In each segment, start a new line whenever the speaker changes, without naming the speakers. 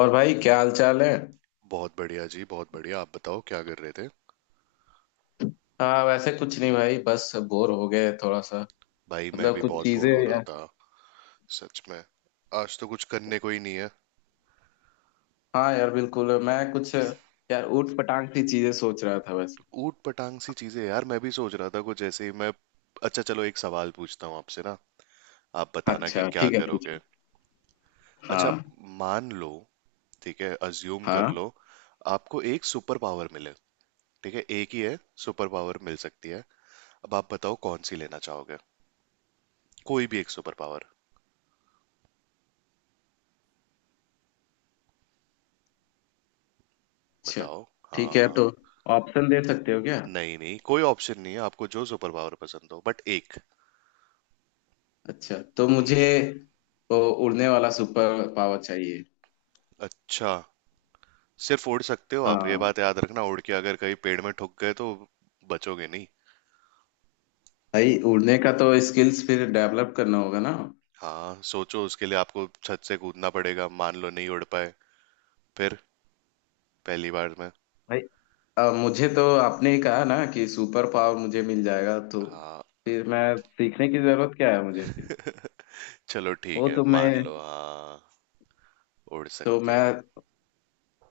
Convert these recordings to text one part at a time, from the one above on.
और भाई, क्या हाल चाल है।
बहुत बढ़िया जी, बहुत बढ़िया। आप बताओ क्या कर रहे थे।
हाँ, वैसे कुछ नहीं भाई, बस बोर हो गए थोड़ा सा।
भाई मैं
मतलब
भी
कुछ
बहुत
चीजें।
बोर हो रहा था। सच में आज तो कुछ करने को ही नहीं है।
हाँ यार, बिल्कुल। मैं कुछ यार ऊट पटांग सी चीजें सोच रहा था वैसे।
ऊट पटांग सी चीजें यार, मैं भी सोच रहा था कुछ ऐसे ही। मैं अच्छा चलो एक सवाल पूछता हूँ आपसे ना, आप बताना कि
अच्छा,
क्या
ठीक है,
करोगे।
पूछो।
अच्छा,
हाँ।
मान लो, ठीक है अज्यूम कर लो,
हाँ।
आपको एक सुपर पावर मिले। ठीक है, एक ही है सुपर पावर मिल सकती है, अब आप बताओ कौन सी लेना चाहोगे। कोई भी एक सुपर पावर
अच्छा,
बताओ। हाँ
ठीक है
हाँ।
तो ऑप्शन दे सकते हो क्या?
नहीं नहीं, कोई ऑप्शन नहीं है, आपको जो सुपर पावर पसंद हो बट एक।
अच्छा तो
हम्म।
मुझे तो उड़ने वाला सुपर पावर चाहिए।
अच्छा, सिर्फ उड़ सकते हो आप, ये
हाँ।
बात याद रखना, उड़ के अगर कहीं पेड़ में ठुक गए तो बचोगे नहीं।
भाई, उड़ने का तो स्किल्स फिर डेवलप करना होगा ना।
हाँ सोचो, उसके लिए आपको छत से कूदना पड़ेगा, मान लो नहीं उड़ पाए फिर, पहली बार में।
भाई। अब मुझे तो आपने ही कहा ना कि सुपर पावर मुझे मिल जाएगा, तो
हाँ
फिर मैं सीखने की जरूरत क्या है मुझे फिर?
चलो ठीक
वो
है,
तो
मान लो
मैं
हाँ उड़
तो
सकते हो।
मैं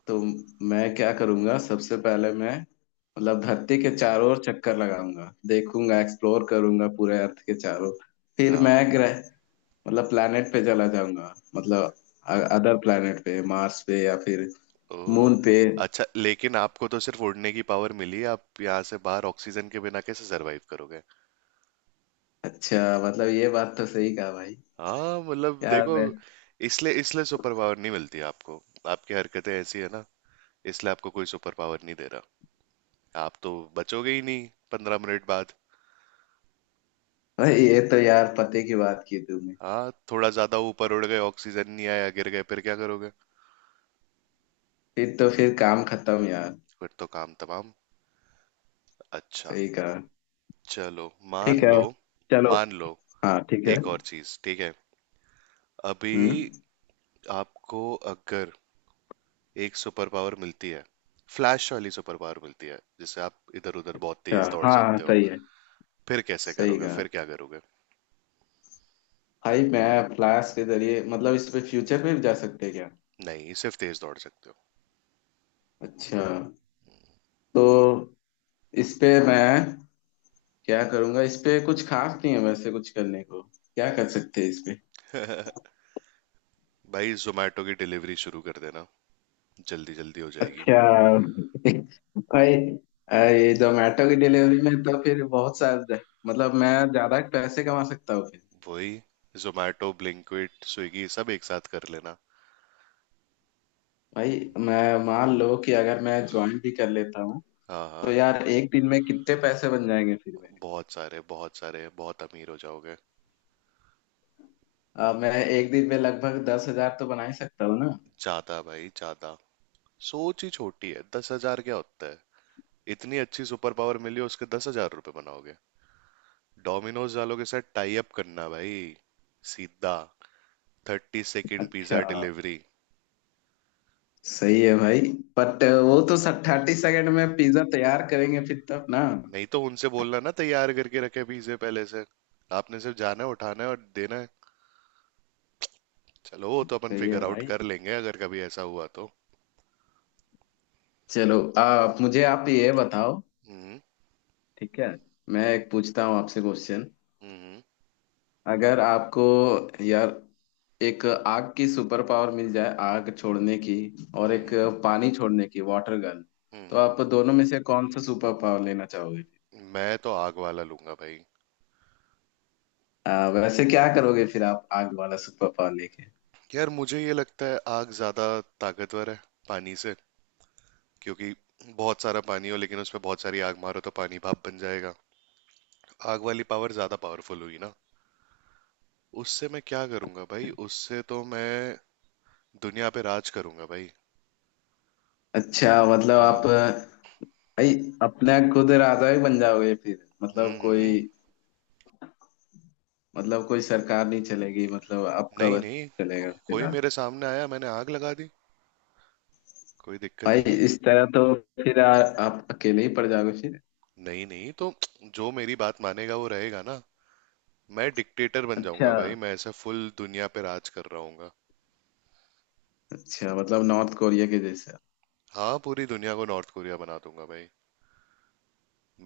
तो क्या करूंगा, सबसे पहले मैं मतलब धरती के चारों ओर चक्कर लगाऊंगा, देखूंगा, एक्सप्लोर करूंगा पूरे अर्थ के चारों। फिर मैं
हाँ।
ग्रह, मतलब planet पे चला जाऊंगा, मतलब अदर planet पे, मार्स पे या फिर
ओ
मून पे।
अच्छा, लेकिन आपको तो सिर्फ उड़ने की पावर मिली है, आप यहाँ से बाहर ऑक्सीजन के बिना कैसे सरवाइव करोगे।
अच्छा, मतलब ये बात तो सही कहा भाई।
हाँ मतलब
यार
देखो,
मैं
इसलिए इसलिए सुपर पावर नहीं मिलती आपको। आपकी हरकतें ऐसी है ना, इसलिए आपको कोई सुपर पावर नहीं दे रहा। आप तो बचोगे ही नहीं 15 मिनट बाद।
भाई, ये तो यार पते की बात की तुमने।
हाँ थोड़ा ज्यादा ऊपर उड़ गए, ऑक्सीजन नहीं आया, गिर गए, फिर क्या करोगे।
फिर तो फिर काम खत्म यार।
फिर तो काम तमाम। अच्छा
सही कहा।
चलो
ठीक
मान
है,
लो,
चलो।
मान लो
हाँ, ठीक है।
एक और चीज, ठीक है अभी
हम्म।
आपको अगर एक सुपर पावर मिलती है, फ्लैश वाली सुपर पावर मिलती है जिससे आप इधर उधर बहुत
क्या?
तेज दौड़
हाँ हाँ,
सकते हो,
सही है।
फिर कैसे
सही
करोगे,
कहा।
फिर क्या करोगे।
भाई मैं फ्लैश के जरिए मतलब इस पे फ्यूचर में भी जा सकते हैं क्या?
नहीं सिर्फ तेज दौड़ सकते
अच्छा। तो इस पे मैं क्या करूंगा? इस पे कुछ खास नहीं है वैसे, कुछ करने को। क्या कर सकते हैं इस पे?
हो भाई, जोमेटो की डिलीवरी शुरू कर देना, जल्दी जल्दी हो जाएगी।
अच्छा। भाई, ये जोमेटो की डिलीवरी में तो फिर बहुत सारे, मतलब मैं ज्यादा पैसे कमा सकता हूँ।
वही, जोमेटो ब्लिंकिट स्विगी सब एक साथ कर लेना।
भाई मैं मान लो कि अगर मैं ज्वाइन भी कर लेता हूँ,
हाँ हाँ।
तो यार एक दिन में कितने पैसे बन जाएंगे फिर मेरे?
बहुत सारे बहुत सारे, बहुत अमीर हो जाओगे।
मैं एक दिन में लगभग 10,000 तो बना ही सकता हूँ ना।
ज्यादा भाई ज्यादा, सोच ही छोटी है, 10 हज़ार क्या होता है। इतनी अच्छी सुपर पावर मिली उसके 10 हज़ार रुपये बनाओगे। डोमिनोज वालों के साथ टाई अप करना भाई, सीधा 30 सेकंड
अच्छा,
पिज्जा डिलीवरी।
सही है भाई। बट वो तो 30 सेकेंड में पिज्जा तैयार करेंगे फिर तब ना?
नहीं तो उनसे बोलना ना, तैयार करके रखे पिज्जे पहले से, आपने सिर्फ जाना है, उठाना है और देना है। चलो वो तो अपन
सही है
फिगर आउट
भाई।
कर लेंगे अगर कभी ऐसा हुआ तो।
चलो, मुझे आप ये बताओ।
हम्म
ठीक है। मैं एक पूछता हूँ आपसे क्वेश्चन।
हम्म
अगर आपको यार एक आग की सुपर पावर मिल जाए, आग छोड़ने की, और एक
हम्म
पानी छोड़ने की, वाटर गन, तो
हम्म।
आप दोनों में से कौन सा सुपर पावर लेना चाहोगे?
मैं तो आग वाला लूंगा भाई।
वैसे क्या करोगे फिर आप आग वाला सुपर पावर लेके?
यार मुझे ये लगता है आग ज्यादा ताकतवर है पानी से, क्योंकि बहुत सारा पानी हो लेकिन उसमें बहुत सारी आग मारो तो पानी भाप बन जाएगा। आग वाली पावर ज्यादा पावरफुल हुई ना। उससे मैं क्या करूंगा भाई, उससे तो मैं दुनिया पे राज करूंगा भाई।
अच्छा, मतलब आप
हाँ।
भाई अपने खुद राजा ही बन जाओगे फिर। मतलब कोई
हम्म।
मतलब कोई सरकार नहीं चलेगी, मतलब आपका
नहीं
बस
नहीं,
चलेगा फिर
कोई
आप।
मेरे सामने आया मैंने आग लगा दी, कोई दिक्कत
भाई,
ही नहीं।
इस तरह तो फिर आप अकेले ही पड़ जाओगे फिर।
नहीं नहीं तो, जो मेरी बात मानेगा वो रहेगा ना। मैं डिक्टेटर बन जाऊंगा
अच्छा।
भाई, मैं ऐसा फुल दुनिया पे राज कर रहा हूँ।
अच्छा, मतलब नॉर्थ कोरिया के जैसे?
हाँ पूरी दुनिया को नॉर्थ कोरिया बना दूंगा भाई,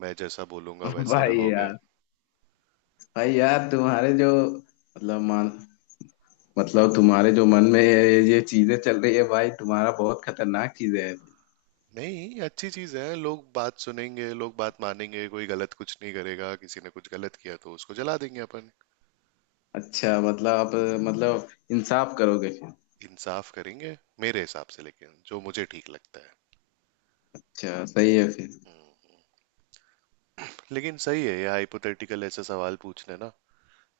मैं जैसा बोलूंगा वैसे
भाई
रहोगे।
यार भाई यार तुम्हारे जो मतलब मान, मतलब तुम्हारे जो मन में ये चीजें चल रही है भाई, तुम्हारा बहुत खतरनाक चीजें है।
नहीं अच्छी चीज है, लोग बात सुनेंगे, लोग बात मानेंगे, कोई गलत कुछ नहीं करेगा, किसी ने कुछ गलत किया तो उसको जला देंगे अपन।
अच्छा, मतलब आप मतलब इंसाफ करोगे फिर?
इंसाफ करेंगे मेरे हिसाब से, लेकिन जो मुझे ठीक लगता है।
अच्छा, सही है फिर।
लेकिन सही है ये, हाइपोथेटिकल ऐसा सवाल पूछने ना,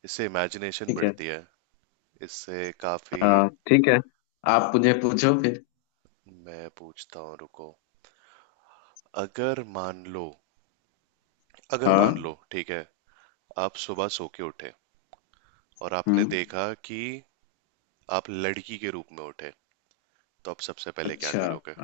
इससे इमेजिनेशन
ठीक है।
बढ़ती है, इससे काफी।
हाँ, ठीक है। आप मुझे पूछो फिर।
मैं पूछता हूँ रुको, अगर मान लो अगर मान
हाँ।
लो ठीक है, आप सुबह सो के उठे और आपने
हम्म।
देखा कि आप लड़की के रूप में उठे, तो आप सबसे पहले क्या
अच्छा,
करोगे।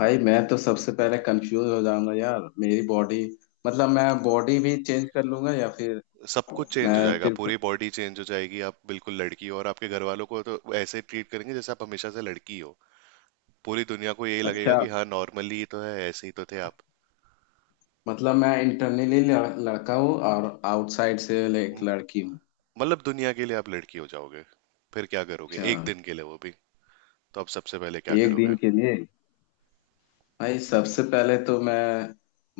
भाई मैं तो सबसे पहले कंफ्यूज हो जाऊंगा यार। मेरी बॉडी, मतलब मैं बॉडी भी चेंज कर लूंगा या फिर
सब कुछ चेंज हो
मैं
जाएगा,
सिर्फ?
पूरी बॉडी चेंज हो जाएगी, आप बिल्कुल लड़की हो और आपके घर वालों को तो ऐसे ही ट्रीट करेंगे जैसे आप हमेशा से लड़की हो। पूरी दुनिया को यही लगेगा
अच्छा,
कि हाँ नॉर्मली ही तो है, ऐसे ही तो थे आप।
मतलब मैं इंटरनली लड़का हूँ और आउटसाइड से
म-
एक लड़की हूँ।
मतलब दुनिया के लिए आप लड़की हो जाओगे, फिर क्या करोगे,
अच्छा,
एक दिन के लिए, वो भी, तो अब सबसे पहले क्या
एक
करोगे।
दिन के लिए। भाई सबसे पहले तो मैं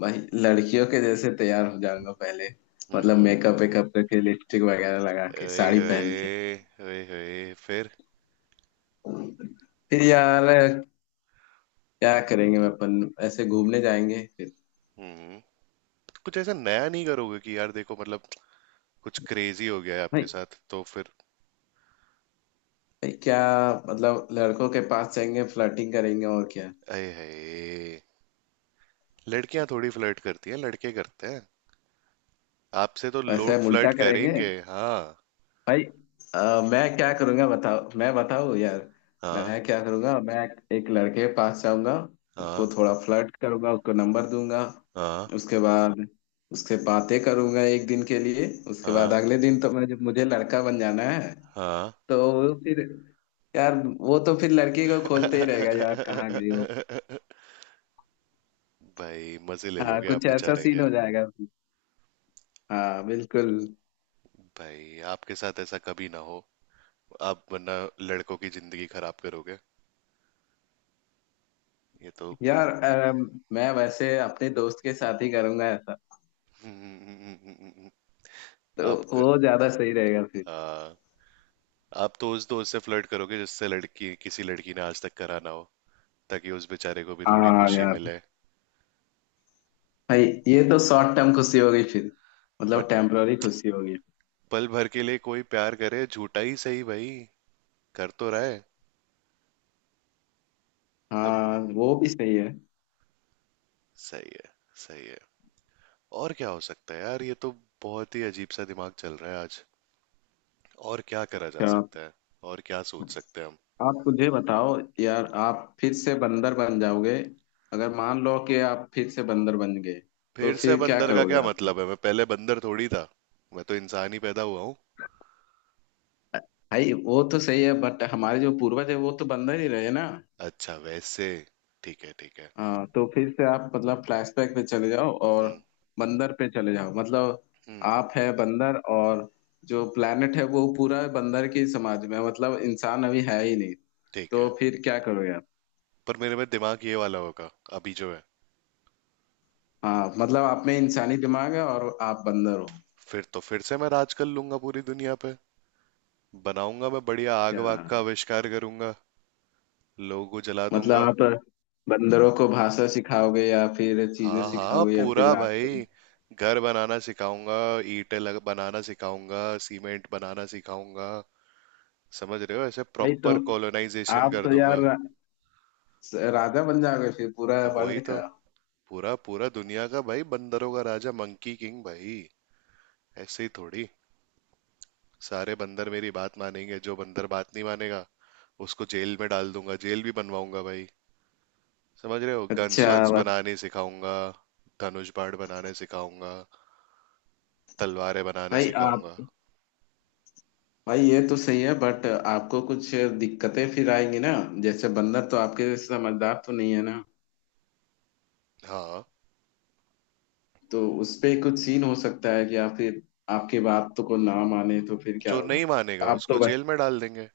भाई, लड़कियों के जैसे तैयार हो जाऊंगा पहले। मतलब
हम्म।
मेकअप वेकअप करके, लिपस्टिक वगैरह लगा के,
ओए
साड़ी पहन के।
होए, ओए होए फिर।
फिर यार क्या करेंगे, मैं अपन ऐसे घूमने जाएंगे फिर।
हम्म। कुछ ऐसा नया नहीं करोगे कि यार देखो, मतलब कुछ क्रेजी हो गया है
भाई,
आपके साथ, तो फिर?
भाई क्या, मतलब लड़कों के पास जाएंगे, फ्लर्टिंग करेंगे और क्या?
अये हये, लड़कियां थोड़ी फ्लर्ट करती हैं, लड़के करते हैं, आपसे तो
वैसे
लोग
हम उल्टा
फ्लर्ट
करेंगे।
करेंगे। हाँ
भाई, अ, मैं क्या करूंगा बताओ, मैं बताऊं यार?
हाँ
मैं क्या करूंगा, मैं एक लड़के के पास जाऊंगा, उसको
हाँ
थोड़ा फ्लर्ट करूंगा, उसको नंबर दूंगा।
हाँ
उसके बाद उससे बातें करूंगा एक दिन के लिए। उसके बाद
हाँ
अगले दिन तो मैं, मुझे लड़का बन जाना है
हाँ।
तो फिर यार वो तो फिर लड़की को खोजते ही रहेगा यार, कहाँ गई वो?
भाई मजे ले
हाँ,
लोगे आप
कुछ ऐसा
बेचारे
सीन
के।
हो जाएगा फिर। हाँ, बिल्कुल।
भाई आपके साथ ऐसा कभी ना हो, आप वरना लड़कों की जिंदगी खराब करोगे, ये तो।
यार, मैं वैसे अपने दोस्त के साथ ही करूंगा ऐसा,
हम्म।
तो
आप क-
वो ज्यादा सही रहेगा फिर।
आ, आप तो उस दोस्त से फ्लर्ट करोगे जिससे लड़की, किसी लड़की ने आज तक करा ना हो, ताकि उस बेचारे को भी थोड़ी
हाँ
खुशी
यार।
मिले।
भाई, ये तो शॉर्ट टर्म खुशी हो गई फिर,
बट
मतलब टेम्पररी खुशी हो गई।
पल भर के लिए कोई प्यार करे, झूठा ही सही भाई, कर तो रहा है मतलब।
हाँ, वो भी सही है।
सही है, सही है, और क्या हो सकता है यार, ये तो बहुत ही अजीब सा दिमाग चल रहा है आज, और क्या करा जा
अच्छा,
सकता है, और क्या सोच सकते हैं हम।
आप मुझे बताओ। यार, आप फिर से बंदर बन जाओगे अगर मान लो कि आप फिर से बंदर बन गए, तो
फिर से
फिर क्या
बंदर का
करोगे
क्या
आपने?
मतलब है, मैं पहले बंदर थोड़ी था। मैं तो इंसान ही पैदा हुआ हूँ।
भाई, वो तो सही है बट हमारे जो पूर्वज है वो तो बंदर ही रहे ना।
अच्छा वैसे, ठीक है ठीक है।
हाँ, तो फिर से आप मतलब फ्लैशबैक पे चले जाओ और
हम्म
बंदर पे चले जाओ, मतलब
हम्म।
आप है बंदर, और जो प्लेनेट है वो पूरा बंदर की समाज में है, मतलब इंसान अभी है ही नहीं।
ठीक
तो
है,
फिर क्या करोगे आप?
पर मेरे में दिमाग ये वाला होगा अभी जो है।
हाँ, मतलब आप में इंसानी दिमाग है और आप बंदर हो।
फिर तो फिर से मैं राज कर लूंगा पूरी दुनिया पे, बनाऊंगा मैं बढ़िया आग
क्या?
वाग का आविष्कार करूंगा, लोगों को जला
मतलब
दूंगा।
आप बंदरों को भाषा सिखाओगे या फिर चीजें
हाँ हाँ
सिखाओगे या फिर
पूरा
राज करोगे?
भाई, घर बनाना सिखाऊंगा, ईंटें लग बनाना सिखाऊंगा, सीमेंट बनाना सिखाऊंगा, समझ रहे हो, ऐसे
भाई, तो
प्रॉपर कॉलोनाइजेशन
आप
कर
तो यार
दूंगा।
राजा बन जाओगे फिर पूरा
तो वही
वर्ल्ड
तो,
का।
पूरा पूरा दुनिया का भाई, बंदरों का राजा, मंकी किंग भाई। ऐसे ही थोड़ी, सारे बंदर मेरी बात मानेंगे, जो बंदर बात नहीं मानेगा उसको जेल में डाल दूंगा, जेल भी बनवाऊंगा भाई, समझ रहे हो,
अच्छा।
गन्स वन्स
बस।
बनाने सिखाऊंगा, धनुष बाण बनाने सिखाऊंगा, तलवारें बनाने
भाई आप,
सिखाऊंगा।
भाई, ये तो सही है बट आपको कुछ दिक्कतें फिर आएंगी ना। जैसे बंदर तो आपके जैसे समझदार तो नहीं है ना,
हाँ,
तो उस पे कुछ सीन हो सकता है कि आप फिर, आपकी बात तो को ना माने तो फिर क्या
जो
होगा?
नहीं मानेगा
आप
उसको
तो वै-
जेल में डाल देंगे,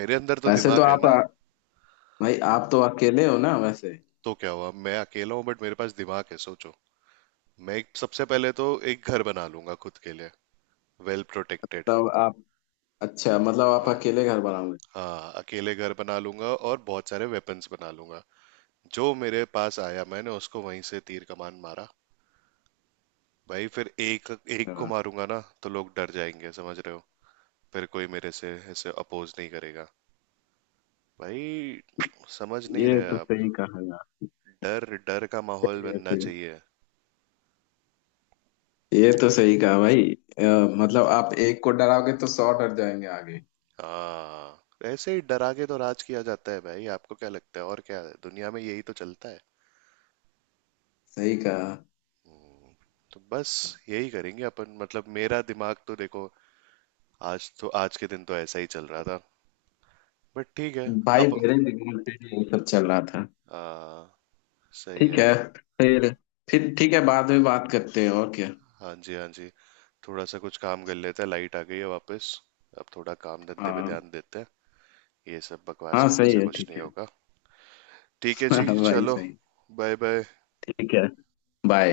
मेरे अंदर तो
वैसे तो
दिमाग है
आप
ना।
भाई, आप तो अकेले हो ना वैसे?
तो क्या हुआ मैं अकेला हूँ, बट मेरे पास दिमाग है, सोचो। सबसे पहले तो एक घर बना लूंगा खुद के लिए, वेल प्रोटेक्टेड।
तब आप, अच्छा, मतलब आप
हाँ,
अकेले घर बनाओगे?
हाँ अकेले घर बना लूंगा और बहुत सारे वेपन्स बना लूंगा, जो मेरे पास आया मैंने उसको वहीं से तीर कमान मारा। भाई फिर, एक एक को
हाँ।
मारूंगा ना तो लोग डर जाएंगे, समझ रहे हो, फिर कोई मेरे से ऐसे अपोज नहीं करेगा भाई, समझ नहीं
ये
रहे
तो
आप।
सही कहा यार।
डर डर का माहौल
ये
बनना
फिर,
चाहिए।
ये तो सही कहा भाई। अ, मतलब आप एक को डराओगे तो 100 डर जाएंगे आगे।
हाँ ऐसे ही डरा के तो राज किया जाता है भाई, आपको क्या लगता है, और क्या है दुनिया में, यही तो चलता है।
सही कहा।
तो बस, यही करेंगे अपन, मतलब मेरा दिमाग तो देखो, आज तो, आज के दिन तो ऐसा ही चल रहा था, बट ठीक है
भाई,
अब।
मेरे दिमाग पे भी ये सब चल रहा था।
हाँ सही
ठीक
है।
है। फिर फिर ठीक है, बाद में बात करते हैं और क्या।
हाँ जी, हाँ जी, थोड़ा सा कुछ काम कर लेते हैं, लाइट आ गई है वापस, अब थोड़ा काम धंधे पे
हाँ,
ध्यान देते हैं। ये सब बकवास
हाँ
करने
सही
से
है,
कुछ
ठीक
नहीं
है।
होगा। ठीक है
हाँ
जी,
भाई,
चलो।
सही।
Bye bye.
ठीक है। बाय।